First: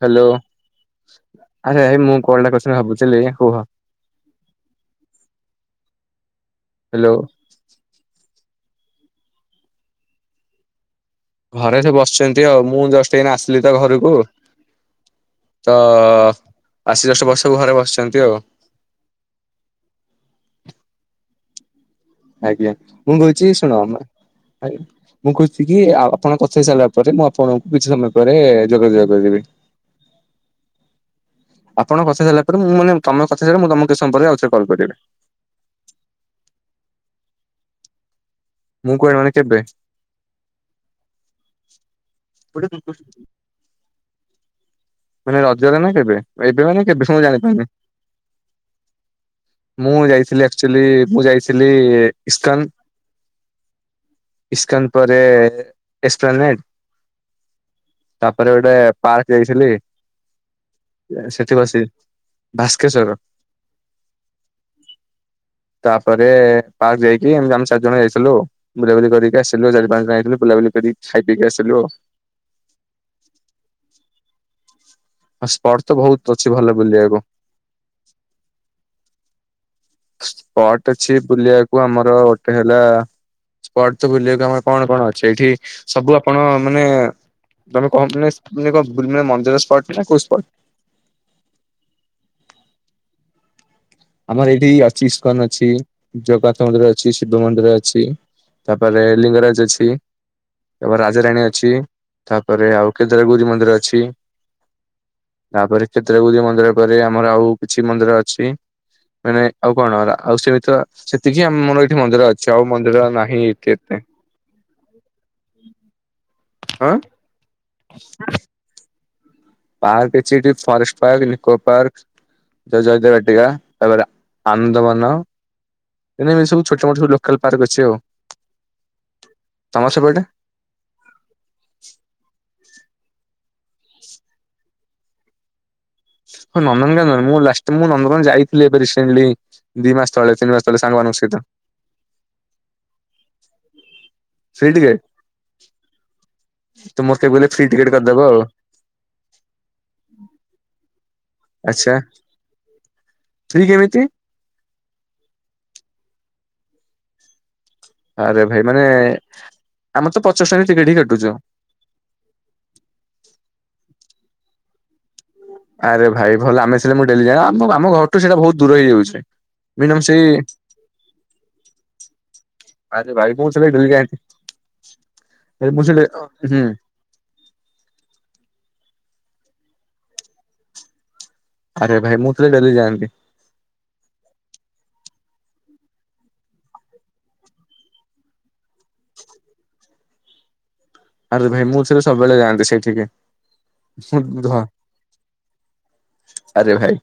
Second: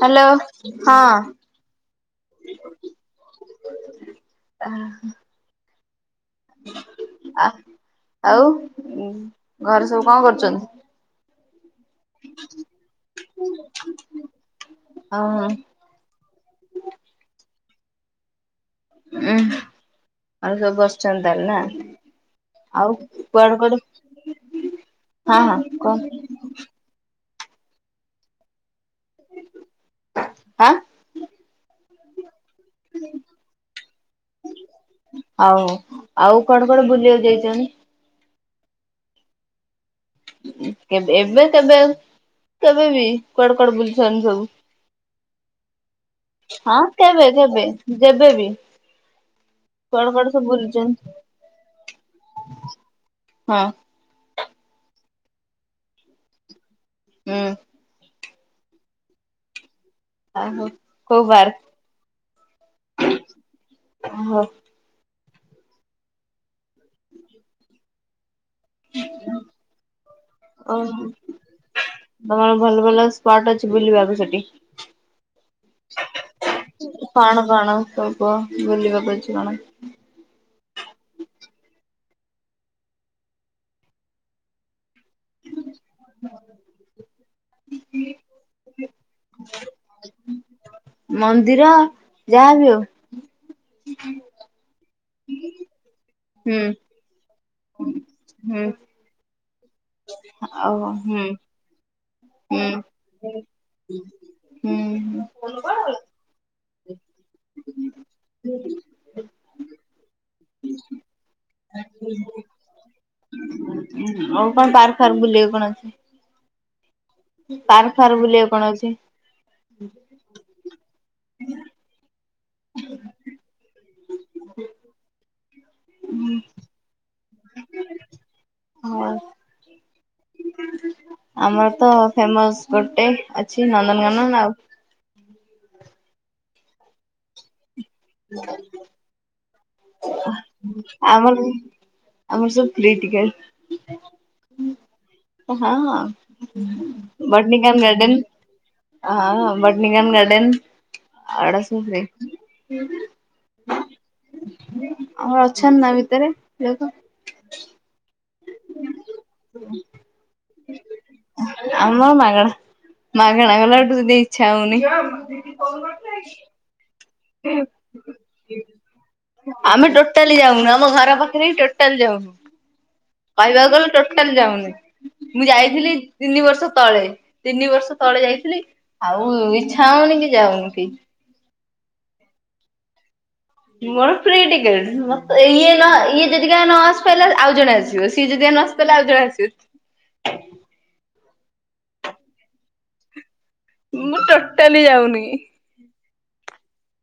Hello ହଁ ଆଜ୍ଞା ଭାଇ ମୁଁ କଲ ଟା କରି ଭାବୁଥିଲି ହ୍ୟାଲୋ ଆ ଆଉ ଘରେ ସବୁ କଣ କରୁଛନ୍ତି? ଘରେ ତ ବସିଛନ୍ତି ଆଉ ମୁଁ ଜଷ୍ଟ ଏଇ ଆସିଲି ତ ଘରକୁ ଆଉ ତ ଆସି ଜଷ୍ଟ ବସିବୁ ଘରେ ବସ ଆସିଛନ୍ତି ଆଉ ଉୁଁ ଆଉ ସବୁ ବସିୁଛନ୍ତି ତାହଲେ ନା? ଆଜ୍ଞା ଆଉ ମୁଁ କହୁଛି କୁଆଡେ ଶୁଣ କୁଆଡେ ମୁଁ ହଁ କହୁଛି କି ହଁ କ ଆପଣଙ୍କ କଥା ହେଇ ସାରିଲା ପରେ ମୁଁ ଆପଣଙ୍କୁ କିଛି ସମୟ ପରେ ଯୋଗାଯୋଗ କରିବି ଆଁ ଆପଣଙ୍କ କଥା ସାରିଲା ପରେ ମୁଁ ମାନ ତମେ କଥା ସାରିଲ ମୁ ତମକୁ କିଛି ସମୟ ପରେ ଆଉଥରେ କଲ କରିବି। ଆଉ ଆଉ କୁଆଡେ କୁଆଡେ [inaudible] ମୁଁ କୁଆଡ଼େ ମାନେ କେବେ? ଏବେ କେବେ କେବେ ବି କୁଆଡେ କୁଆଡେ ବୁଲିଛନ୍ତି ସବୁ? ମାନେ ରଜରେ ନା କେବେ ଏବେ ହଁ ମାନେ କେବେ କେବେ ଜାଣିପାରୁନି ଯେବେ ବି ମୁଁ କୁଆଡେ କୁଆଡେ ଯାଇଥିଲି ସବୁ ଆକଚୁଆଲୀ ବୁଲିଛନ୍ତି? ମୁଁ ଯାଇଥିଲି ଇସ୍କନ। ହଁ ଇସ୍କନ ପରେ ଏକସପ୍ଲାନେଟ ହୁଁ ତାପରେ ଗୋଟେ ପାର୍କ ଯାଇଥିଲି। ଆଉ କୋଉ ସେଠି ପାର୍କ ବସି ବାସ୍କେଶ୍ଵର ଓହୋ ତାପରେ ପାର୍କ ଯାଇକି ଏମିତି ଆମେ ଚାରି ଜଣ ଯାଇଥିଲୁ। ବୁଲାବୁଲି କରିକି ଆସିଲୁ ଚାରି ପାଞ୍ଚ ଜଣ ବୁଲାବୁଲି ଓ କରିିକିଖାଇ ପିକି ଆସିଲୁ। ତମର ଭଲ ଭଲ ସ୍ପଟ ଅଛି ବୁଲିବାକୁ ସେଠି। ସ୍ପଟ ତ ବହୁତ ଅଛି ଭଲ ବୁଲିବାକୁ। କଣ କଣ ସବୁ କୁହ ବୁଲିବାକୁ ଅଛି କଣ? ସ୍ପଟ ଅଛି ବୁଲିବାକୁ ଆମର ଗୋଟେ ହେଲା ସ୍ପଟ ତ ବୁଲିବାକୁ ଆମର କଣ କଣ ଅଛି? ସେଇଠି ସବୁ ଆପଣ ମାନେ ତମେ କହ ମାନେ ମନ୍ଦିର ସ୍ପଟ ନା କୋଉ ସ୍ପଟ ମନ୍ଦିର ଯାହାବି ହଉ। ଆମର ଏଇଠି ଅଛି ଇସ୍କନ ଅଛି। ହୁଁ ଜଗରନାଥ ମନ୍ଦିର ଅଛି। ଶିବ ମନ୍ଦିର ଅଛି। ହୁଁ ତାପରେ ଲିଙ୍ଗରାଜ ଅଛି ଆଉ ତାପରେ ହୁଁ ରାଜାରାଣୀ ଅଛି। ହୁଁ ତାପରେ ଆଉ କେଦାରଗୌରୀ ମ ନ୍ଦିର ଅଛି। ହୁଁ ହୁଁ ତାପରେ କ୍ଷେତ୍ରଗୌରୀ ମନ୍ଦିର ପରେ ଆମର ଆଉ କିଛି ମନ୍ଦିର ଅଛି। ମାନେ ଆଉ କଣ ହେଲା ଆଉ ସେମିତି ସେତିକି ଆମର ଏଇଠି ମନ୍ଦିର ଅଛି ଆଉ ମନ୍ଦିର ନାହିଁ ଏ ଆଉ କଣ ପାର୍ ଫାର୍ ବୁଲିଵା କଣ ଅଛି? ହଁ। ପାର ଫାର ବୁଲିବା କଣ ଅଛି? ପାହା କେ ଚ ଫରେଷ୍ଟ ପାର୍କ ନିକୋ ପାର୍କ ଜୟଦେ ବାଟିକା ତାପରେ ଆନନ୍ଦବନ ଏ ଏମିତି ସବୁ ଛୋଟ ମୋଟ ସବୁ ଲୋକାଲ ପାର୍କ ଅଛି ଆଉ ହଁ ତମ ସେପଟେ ଆମର ତ ଫେମସ ଗୋଟେ ଅଛି ନନ୍ଦନକାନ୍ଦନ ଆଉ। ହଁ ନନ୍ଦନକନ୍ଦନ ନ ମୁଁ କଷ୍ଟ ମୁଁ ନନ୍ଦକାନ ଯାଇଥିଲି ଏବେ ରିସେଣ୍ଟଲି ଦି ମାସ ତଳେ ତିନି ମାସ ତଳେ ସାଙ୍ଗମାନାନଙ୍କ ଆମର ସହିତ ଫ୍ରି ଟିକେଟ ହ ହଁ ତ ମୋର କେବେ ଗଲେ ଫ୍ରି ଭଟନିକାନ ଟିକେଟ କରିଦବ ଆଉ ଗାର୍ଡନ ହ ଭଟନିକାନ ଗାର୍ଡନ ଆଚ୍ଛା ଆଡ଼ସରେ ଫ୍ରି କେମିତି? ଆଉ ଅଛନ୍ ନା ଭିତରେ ଦେ ଆରେ ଭାଇ ମାନେ ଆମେ ତ ପଚାଶ ଟଙ୍କ ଟିକେଟ ହି କଟାଛୁ। ଆମର ଛାାଉନି। ଆରେ ଭାଇ ଭଲ ଆମେ ସିଲେ ମୁ ଆମେ ମିନିମମ୍ ସେଇ ଟୋଟାଲି ଯାଉନୁ ଆମ ଘର ପାଖରେ ହିଁ ଟୋଟାଲ ଯାଉନୁ ଆରେ ଭାଇ ମୁଁ ଥିଲେ କହିବାକୁ ଡେଲି ଗଲେ ଯାଆନ୍ତି। ଟୋଟାଲ ଯାଉନି ମୁଁ ଯାଇଥିଲି ସେଠି ତିନି ହୁଁ ବର୍ଷ ତଳେ ତିନି ବର୍ଷ ତଳେ ଯାଇଥିଲି। ଆଉ ଇଛା ହଉନି କି ଯାଉନି କି ଆରେ ଭାଇ ମୁଁ ଥିଲେ ଡେଲି ଯାଆନ୍ତି। ମୋର ପ୍ରି ଟିକେ ଅ ମତେ ଇଏ ନ ଇଏ ଯଦିା ନ ଆସି ପାରେ ଆଉ ଜଣେ ଆସିବ ସିଏ ଯଦ ନ ଆସି ପାରଲେ ଆଉ ଜଣେ ଆସିବେ। ଆରେ ଭାଇ ମୁଁଥିରେ ସବୁବେଳେ ଯାଆନ୍ତି ସେଇଠିକି ମୁଁ ଟୋଟାଲି ଯାଉନି। ଆରେ ଭାଇ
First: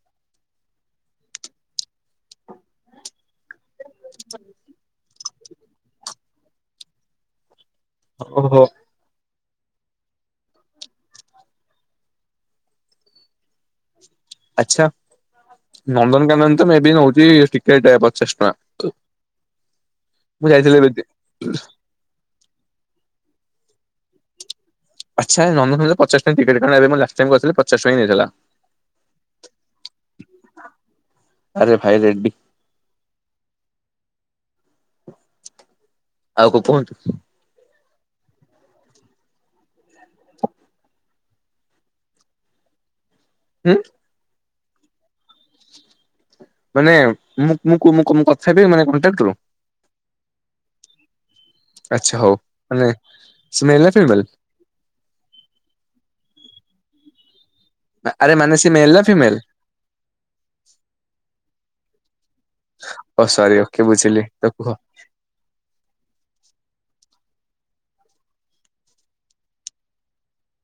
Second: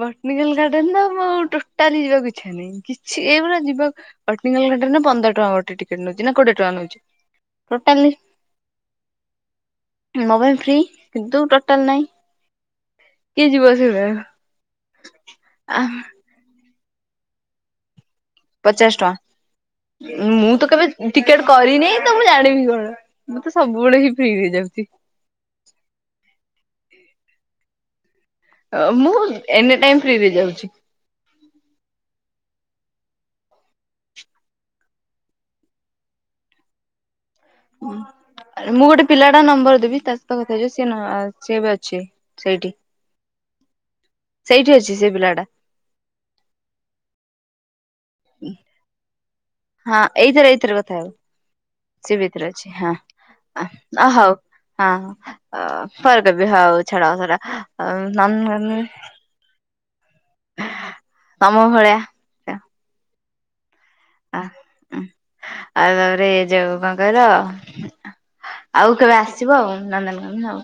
ବଟାନିକାଲ ଗାର୍ଡେନ ନା ମୁଁ ଆ ଟୋଟାଲି ଯିବାକୁ ଇଛା ନାହିଁ କିଛି ଏଇଭଳି ଯିବ। ପଟଣିକଟ ପନ୍ଦଟ କେତେ ଟଙ୍କା ଗୋଟେ ଟିକେଟ୍ ନଉଛି ନା କୋଡିଏ ଟଙ୍କା ନଉଛି। ଓହୋ। ମୋବାଇଲ ଫ୍ରି କିନ୍ତୁ ଟୋଟାଲ ନାଇଁ କିଏ ଯିବ ସେ। ଆଚ୍ଛା ନନ୍ଦନକାନ୍ଦନ। ମେବି ନଉଚି ଟିକେଟେ ପ ପଚାଶ ଟଙ୍କା ମୁଁ ତ ଯାଇଥିଲି ଏବେ କେବେ ଟିକେଟ କରିନି ତ ମୁଁ ଜାଣିବି କଣ ମୁଁ ତ ସ ବଳେ ହି ଫ୍ରି ରେ ଯାଉଚି। ଆଚ୍ଛା ନନ୍ଦନକାନନ ପଚାଶ ଟଙ୍କା ଟିକେଟ କଣ ଏବେ ମୁଁ ଲାଷ୍ଟ ଟାଇମ ବସିଲିପଚାଶ ଟଙ୍କା ହିଁ ନେଇଥିଲା। ମୁଁ ଏନି ଟାଇମ ଫ୍ରି ରେ ଯାଉଛି। ଆରେ ଭାଇ ରେଡ୍ଡୀ ଆଉ କ କୁହନ୍ତୁ। ହଁ ଆରେ ମୁଁ ଗୋଟେ ପିଲାଟା ନମ୍ବର ଦେବି ତା ସହିତ କଥା ହେଇଯିବ ସେ ନୂଆ ଆସଛି ଏବେ ଅଛି ସେଇଠି। ଉଁ। ସେଇଠି ଅଛି ସେ ପିଲାଟା। ମାନେ ମୁଁ ମୁଁ। କୁ ମୁଁ ମୁଁ କଥା ହେବି ମାନ କଣ୍ଟାକ୍ଟ ରୁ। ହଁ ଏଇଥିରେ ଏଇଥିରେ କଥା ହେବେ ଆଚ୍ଛା ସେ ହଉ ଭିତରେ ଅଛି ମାନେ ହଁ ସେ ଅଁ ମେଲ୍ ନା ଅ ଫିମେଲ୍ ହଉ ହଁ ଅ ପରେ କରିବି ହଉ ଛାଡ ସେଟା। ଆ ଆରେ ମାନେ ସିଏ ମେଲ ନା ଫିମେଲ? ତ ତମ ଭଳିଆ। ଓ ସରି ଓ। ଆ ଉଁ ଆଉ ତାପରେ ଯୋଉ। କଁ କହିଲ ଆଉ କେବେ ଆସିବ ଆଉ ନନ୍ଦନକାନନ ଆଉ।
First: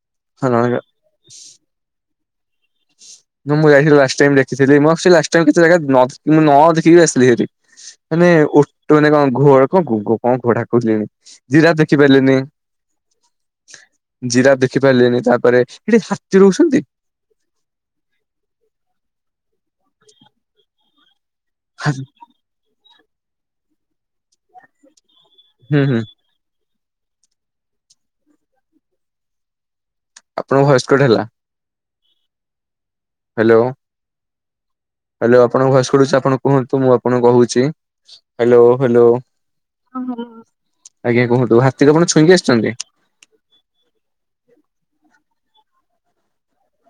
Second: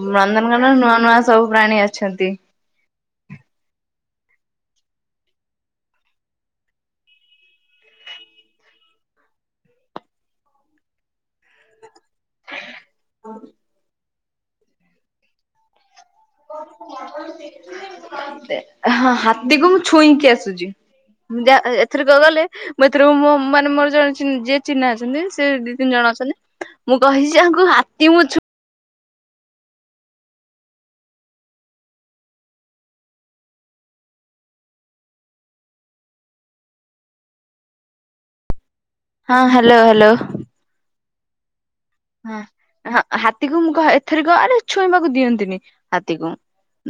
ଉଁ ହଁ ନନ୍ଦନକାନନ ନଣନ୍ଦ ନୂଆ ନୂଆ ସବୁ ପ୍ରାଣୀ ଅଛନ୍ତି। ଯଉ ମୁଁ ଯାଇଥିଲି ଲାଷ୍ଟ ଟାଇମ୍ ଦେଖିଥିଲି ମ ସେଇ ଲାଷ୍ଟ ଟାଇମ୍ କିଛି ଜାଗା ନ ମୁଁ ନ ଦେଖିକିରି ଆସିଥିଲି ହେରି ହେନେ ଓଟ ମାନେ କଁ ଘୋ କଁ ଘୋ ଘୋ କଁ ଘୋଡା କହୁଥିଲି [unintelligible] ଜିରାଫ୍ ଦେ ଖିପାରିଲିନି। ଜିରାଫ ଦେଖି ପାରିଲିନି ତାପରେ ହେଠି ହା କହ ଟିକେ ମଟନ୍ ସି ତେ ହଁ ହାତୀ। କୁ ମୁଁ ଛୁଇଁକି ଆସୁଚି। ମୁଁ ଯା ହୁଁ ଏ-ଏଥରକ ଗଲେ। ମୁଁ ଏଥରକ ମୋ ମାନେ ମୋର ଜଣେ ଚି ଯିଏ ଚିହ୍ନା ଅଛନ୍ତି। ସେ ଦି ତିନି ହୁଁ ଜଣ ଅଛନ୍ତି। ମୁଁ କହିଚି ତାଙ୍କୁ ହାତୀ ମୁଁ ଛୁ ଆପଣଙ୍କ ଭଏସ୍ କଟ ହେଲା ହାଲୋ। ହାଲୋ ଆପଣଙ୍କ ଭଏସ୍ କଟୁଚି ଆପଣ କୁହନ୍ତୁ ମୁଁ ଆପଣଙ୍କୁ କହୁଚି। ହାଲୋ। ହଁ ହାଲୋ ହାଲୋ। ଆଜ୍ଞା କୁହନ୍ତୁ ହା ହଁ ହଁ ହାତୀକୁ ମୁଁ କ ଏଥରିକ ଆରେ ଛୁ ଇଁବାକୁ ଦିଅନ୍ତିନି ହାତୀକୁ।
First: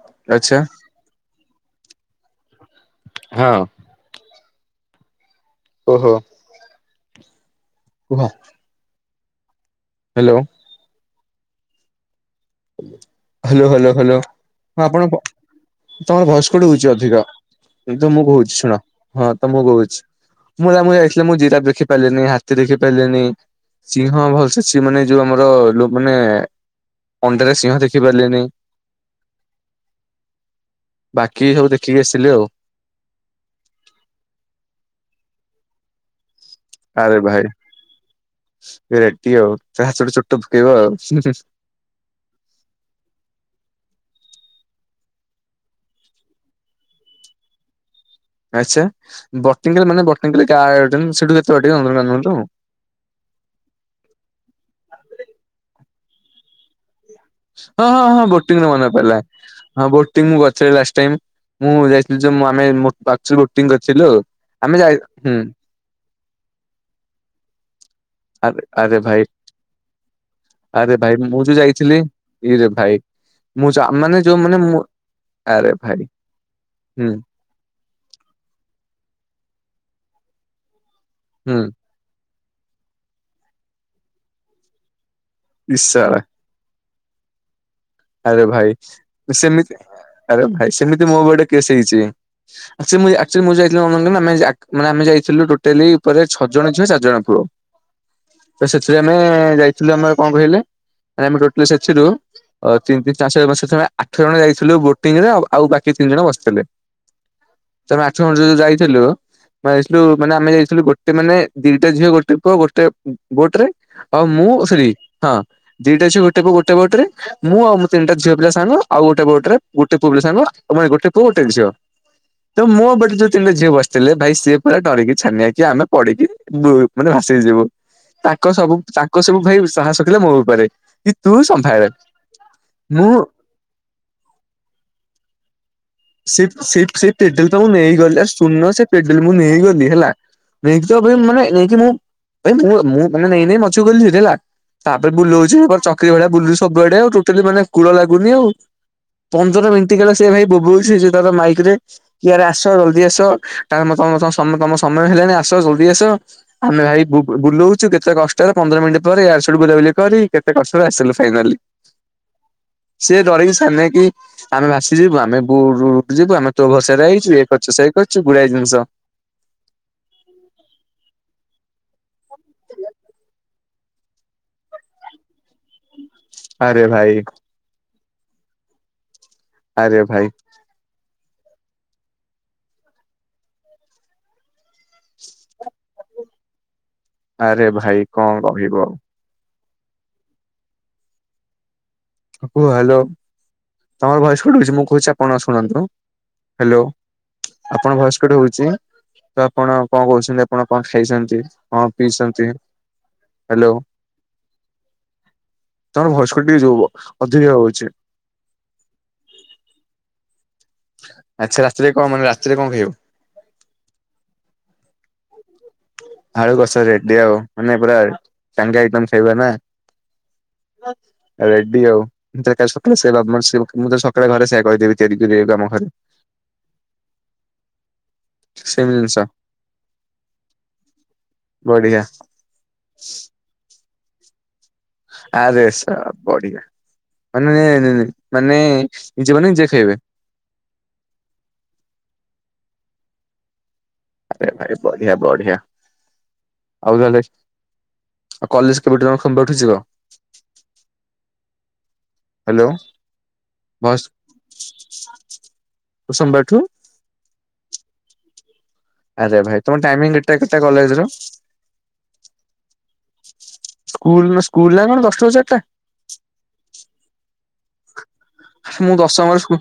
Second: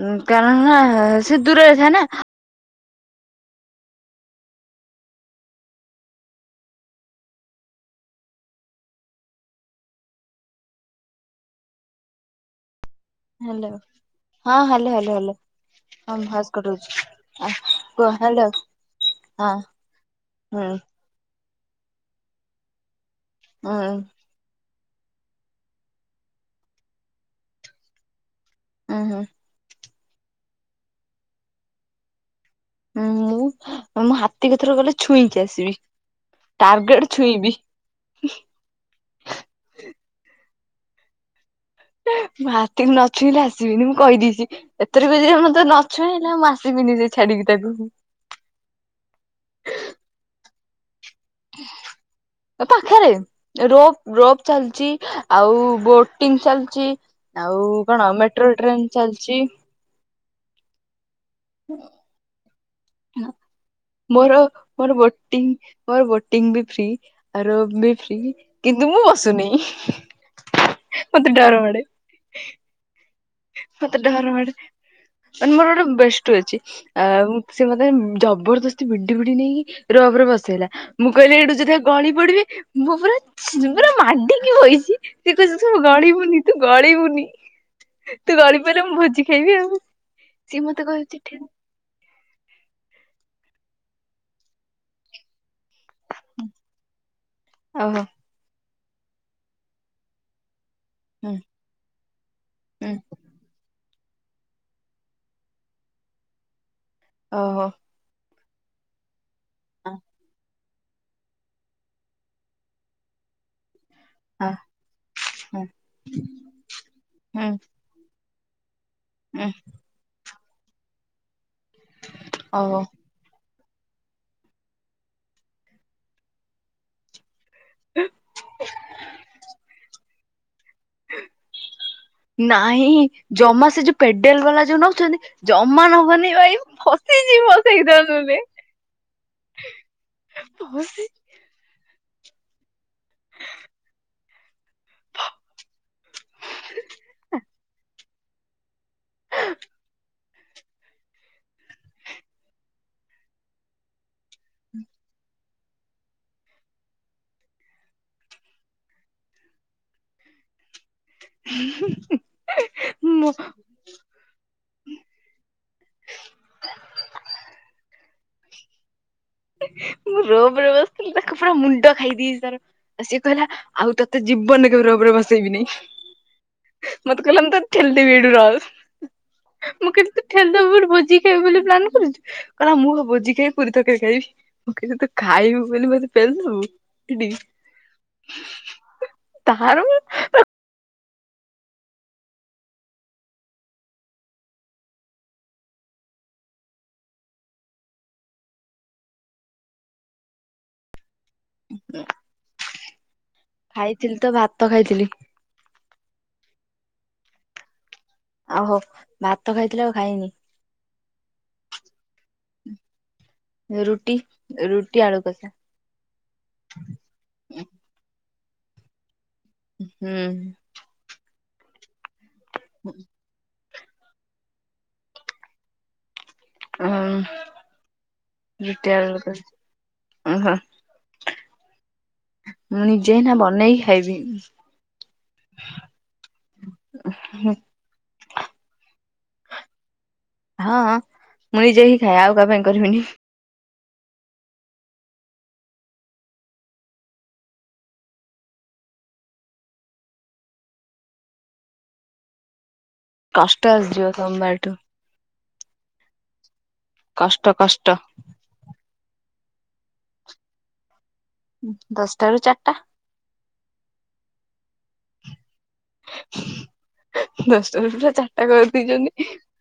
ଉଁ ଆଚ୍ଛା। କାରଣ ହେଲା ସେ ଦୂରରେ ଥାଏ ନାଁ। ହଁ‌। ଓହୋ। କୁହ। Hello. Hello hello hello hello ହଁ ହ୍ୟାଲୋ ହ୍ୟାଲୋ ଆପଣଙ୍କ ପ ହ୍ୟାଲୋ। ହଁ ତମର ଭଏସ ଭଏସ୍ କଟ୍ ହଉଚି କଟଉଛି ଅଧିକ। କିନ୍ତୁ କୁହ ମୁଁ ହ୍ୟାଲୋ। କୋହୁଚି ଶୁଣ। ହଁ ତ ମୁଁ କହୁଚି ହୁଁ ମୁଁ ଯା ମୁଁ ଯାଇଥିଲି ମୁଁ ଜିରାଫ୍ ଦେ ଖି ପାଇଲିନି ହାତୀ ଦେଖି ପାଇଲିନି। ହୁଁ ସିଂହ ଭଲସେ ସିଏ ମାନେ ଯୋଉ ଆମର ଲୋ ମାନେ ଅଣ୍ଡାରେ ସିଂହ ଦେଖିପାରିଲିନି। ହୁଁ ହୁଁ। ବାକି ସବୁ ଦେଖିକି ଆସିଲି ଆଉ। ହୁଁ ମୁଁ ମୁଁ ହାତୀକୁ ଏଥର ଗଲେ ଛୁଇଁକି ଆସିବି। ଟାର୍ଗେଟ ଆରେ ଛୁଇଁବି। ଭାଇ ରେଡ୍ଡୀ ଆଉ ଯାହା ଛୋଟ ଛୋଟ ଭୂ କେଇବ ଆଉ। ମୁଁ ମାର୍କେଟ ନଛୁଇଁଲେ ଆସିବିନି ମୁଁ କହିଦେଇଛି। ଏଥିରେ ବି ତମେ ନଛୁଇଁ ହେଲା ମୁଁ ଆସିବିନି ସେ ଛାଡିକି ତାକୁ। ଆଚ୍ଛା ବଟେଙ୍କଲ ମାନେ ବଟେଙ୍କଲି ଗାଁ ପାଖରେ ରୋପ ରୋପ ଚାଲିଛି ଆଉ ବୋଟ୍ ଟିଙ୍ଗ ଚାଲିଚି ହଁ ହଁ ହଁ ବୋଟିଂ ରୁ ମନେ ପଇଲା ହଁ ବୋଟିଂ ମୁଁ କରି ସେଇ ଲାଷ୍ଟ ଟାଇମ୍। ମୁଁ ଯାଇଥିଲି ଯୋଉ ଆମେ ମୋ ବୋଟିଂ କରି ମୋର ମୋର ବୋଟିଂ ବୋଟିଂ ବି ଫ୍ରି ଆ ରୋପ୍ ବି ଫ୍ରି ଆରେ କିନ୍ତୁ ଆରେ ମୁଁ ଭାଇ ବସୁନି ଆରେ ଭାଇ ମତେ ମୁଁ ଯୋଉ ଡର ମାଡେ ଯାଇଥିଲି ଇରେ ଭାଇ ମୁଁ ଯା ମତେ ମାନେ ଡର ଯୋଉ ମାଡେ। ମାନେ ମୁଁ ମାନେ ଆରେ ମୋର ଗୋଟେ ଭାଇ ବେଷ୍ଟ ଅଛି ଆ ହୁଁ ସେ ମତେ ମାନେ ଜବରଦସ୍ତି ଭିଡ଼ି ଭିଡ଼ି ନେଇକି ରୋପରେ ବସେଇଲା। ମୁଁ କହିଲି ଏଠୁ ହୁଁ ଯଦି ଗଳି ପଡ଼ିବି। ମୁଁ ପୁରା ପୁରା ମାଡିିକି ବଇଚି। ସିଏ କହୁଛି ତୁ ଇଶାରା ଗଳିିବୁନି ତୁ ଗଳିିବୁନି। ଆରେ ଭାଇ ସେମିତି ଆରେ ସିଏ ଭାଇ ମତେ ସେମିତି ମୋ କହୁଛି ବଟେ କେସ୍ ହେଇଛି ଆ ମୁଁ ଯାଇଥିଲ ଆମେ ଯାଇଥିଲୁ ଟେଲି ଉପରେ ଛଅ ଜଣ ଝିଅ ଚାରି ଜଣ ପୁଅ ଓହୋ ତ ସେଥିରେ ଆମେ ଯାଇଥିଲୁ ଆମର କଣ କହିଲେ ଆରେ ହୁଁ ଆମେ ଟୋଟଲ ସେଛରୁୁ [unintelligible] ଆଠ ହୁଁ ଜଣ ଯାଇଥିଲୁ ବୋଟିଂ ରେ ଆ ଆଉ ବାକି ତିନି ଜଣ ବସିଥିଲେ ଓ ହୋ ତମେ ଆଠ ଜଣ ଯାଇଥିଲୁ ଥିଲୁ ମାନେ ଆମେ ଯାଇଥିଲୁ ଥିଲ ଗୋଟେ ମାନେ ଦିଟା ଝିଅ ଗୋଟେ ପୁଅ ଗୋଟେ ବୋଟ ରେ ଆଉ ହଁ ମୁଁ ସେ ହଁ ହୁଁ ଦିଟା ଅଛି ଗୋଟେ ଗୋଟେ ପଟରେ ହୁଁ ମୁଁ ଆଉଁ ତିନିଟା [unintelligible] ଆଉ ଗୋଟେ ବୋଟ ହୁଁ ରେ ଗୋଟେବଲି ସାଙ୍ଗ ତମେ ଗୋଟେ ପୁଅ ଗୋଟେ ଝିଅ ତ ଓହୋ ମୁଁ [unintelligible] ଯିଏ ବସିଥିଲେ ଭାଇ ସିଏ ପୁରା ଡରିକି ଛାନିଆ କି ଆମେ ପଢିକି ମାନେ ଯିବ ତାଙ୍କ ସବୁ ତାଙ୍କ ସବୁ ଭାଇ ସାହସ ମୋ ବେପାରେ କି ତୁ ସମ୍ଭାଳେ ନାଇଁ ମୁଁ ଜମା ସେ ଯୋଉ ପେଡେଲ ବାଲା ଯୋଉ ନଉଛନ୍ତି ଜମା ନବନି ସେ ଭାଇ ସେ ଫସିଛି ପେଡଲ ତ ମୋ ମୁଁ ନେଇ ଗଲି ଆଉ ସେଇଦରେ ଶୁଣୁନ ସେ ପେଡଲ ମୁଁ ନେଇଗଲି ହେଲା ନେଇକି ତ ଫସି ମାନେ ନେଇକି ମୁଁ ଭାଇ ମୁଁ ମୁଁ ମାନେ ନେଇ ନେଇ ମଛକୁ ଗଲି [unintelligible] ତାପରେ ବୁଲଉଛି ଚକ୍ରି ଭଳିଆ ବୁଲୁଛି ସୁବୁଆଡେ ଆଉ ଟୋଟାଲି ମାନେ କୁଳ [unintelligible] ପନ୍ଦର ମିନିଟ୍ ଗଲା ସେ ଭାଇ ବୋବୋଉ ସେ ତାର ମାଇକ ରେ କି ରେ ଆସ ଜଲଦି ଆସ ତମ ତମ ସମୟ ହେଲାଣିି ଆସ ଜଲଦି ଆସ ଆମେ ଭାଇ ବୁଲଉଛୁ କେତେ କଷ୍ଟରେ ପନ୍ଦର ମିନିଟ୍ ପରେ ୟାଡ୍ ସେଆଡୁ ବୁଲାବୁଲି କରି କେତେ କଷ୍ଟ ଆସିଲୁ ଫାଇନାଲି ସିଏ ମୋ ଡରିକି ଛାନିଆ ହେଇକି ଆମେ ଭାସିଯିବୁ ଆମେ ଆମେ ତୋ ଭରସା ରେ ଆଇଛୁ ଏ କରିଛୁ କରୁଛୁ ଗୁଡାଏ ଜିନିଷ ମୁଁ ରୋବରେ ବସିଥିଲି ତାକୁ ପୁରା ମୁଣ୍ଡ ଖାଇଦିଏ। ତ ସେ କହିଲା ଆଉ ତୋତେ ଜୀବନ କେଭ ରୋବରେ ବସେଇବିନି। ଆରେ ଭାଇ ମତେ କହିଲା ମୁଁ ତତେ ଠେଲି ଦେବି ଏ ର ମୁଁ ଆରେ କହିଲି ତୁ ଭାଇ ଠେଲି ଦବୁ ଗୋଟେ ଭୋଜି ବୋଲି ପ୍ଲାନ୍ କରୁଛୁ କହିଲା ମୁଁ ଭୋଜି ଖାଇ ପୁରୀ ତରକାରି ଖାଇବି। ମୁଁ କହିଲି ତୁ ଖାଇବୁ ବୋଲି ମତେ ପେଲିଦେବୁ। ଆରେ ଭାଇ କଣ କହିବ ଆଉ। ତାହାରୁ ଓ ହ୍ୟାଲୋ ତମର ଭଏସ୍ କଟୁଛି। ହଉଛି ମୁଁ କହୁଛି ଆପଣ ଶୁଣନ୍ତୁ। ହ୍ୟାଲୋ ଆପଣ ଭଏସ କଟ୍ ହଉଛି। ତ ଆପଣ କଣ କହୁଛନ୍ତି ଆପଣ କଣ ଖାଇଛନ୍ତି। ହଁ ପିସନ୍ତି। ହ୍ୟାଲୋ ଖାଇଥିଲି ତ ଭାତ ଖାଇଥିଲି [inaudible] ତମର ଭଏସ୍ କଟି ଯିବ। ଅଧୁର ହଉଛି। ଆଉ ହୋ ଭାତ ଖାଇଥିଲେ ଆଉ ଖାଇନି। ଆଚ୍ଛା ରାତିରେ କଣ ମାନେ ରାତିରେ କଣ ଖାଇବ। [inaudible] ରୁଟି ରୁଟି ଆଳୁ କଷା। ଆଳୁ ଗଛ ରେଡି ଆଉ ମାନେ ପୁରା [unintelligible] ହୁଁ। ରେଡ୍ଡି ଆଉ। [unintelligible] ମୁଁ ତ ସକାଳେ ଘରେ ସେୟା କହିଦେବି ତିଆରି କରି ଆମ ଘରେ। ହଁ ସେମ ଜିନିଷ। [unintelligible] ଓହୋ। ବଢିଆ। ମୁଁ ନିଜେ ନା ବନେଇ ଖାଇବି। ଆରେ ସବ ବଢିଆ ମାନେ ମାନେ ଜଣେ ଯିଏ ଖାଇବେ। [inaudible] କ ପାଇଁ କରିବିନି। ଆ ଭ ବଢିଆ ବଢିଆ ଆଉ ତାହଲେ କଲେଜ କେବେ ଠୁ ଖୋଲିବ। [unintelligible] ହାଲୋ। କଷ୍ଟ ଆସିଯିବ ସୋମବାରଠୁ। ଓ ସୋମବାର ଠୁ। କଷ୍ଟ କଷ୍ଟ ଆରେ ଭାଇ ତମ ଟାଇମିଂ ଡେଟ ଟା କେତେ କଲେଜର। ଦଶଟା ରୁ ଚାରିଟା ସ୍କୁଲ ନା ସ୍କୁଲ ନା କଣ ଦଶଟାରୁ ଚାରିଟା ରୁ ପୁରା ଚାରିଟା ମୁଁ ଦଶ କରିଦେଇଛନ୍ତି ଟଙ୍କା ବ ସ୍କୁ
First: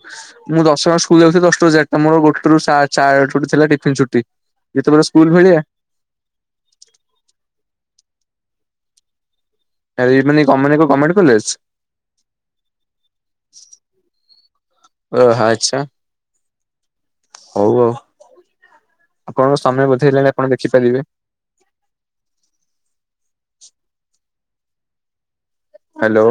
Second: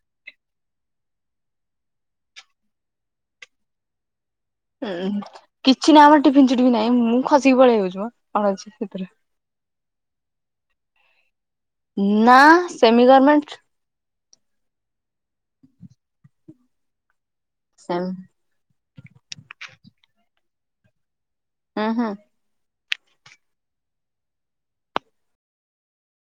ମୁଁ ଦଶଙ୍କରେ ସ୍କୁଲ ଯାଉଥିଲି ଦଶା ହାରଟା ମରୋଟରୁ ଚୋଟି ଥିଲା ଟିଫିିନ ଛୁଟି ଉୁଁ ଯେତେବେଳେ ସ୍କୁଲ ଭଳିଆ କିଛି ନାହିଁ ଆମର ଟିଫିନ ଚଟିଫି ନାଇଁ ମୁଁ ଖସିକି ପଳେଇ ଯାଉଛି। କଣ ଅଛି ସେଥିରେ ଆଇ ମାନେ ଗମେ ଗମେଣ୍ଟ କଲେଜ ନା ସେମି ଗର୍ମେଣ୍ଟ। ଓ ହୋ ଆଛା। ହଉ ଆଉ। ସେମି ଆପଣଙ୍କ ସାମ୍ନ ବୁଝେଇଲାଣି ଆପଣ ଦେଖିପାରିବେ। ହୁଁ ହୁଁ। ହାଲୋ।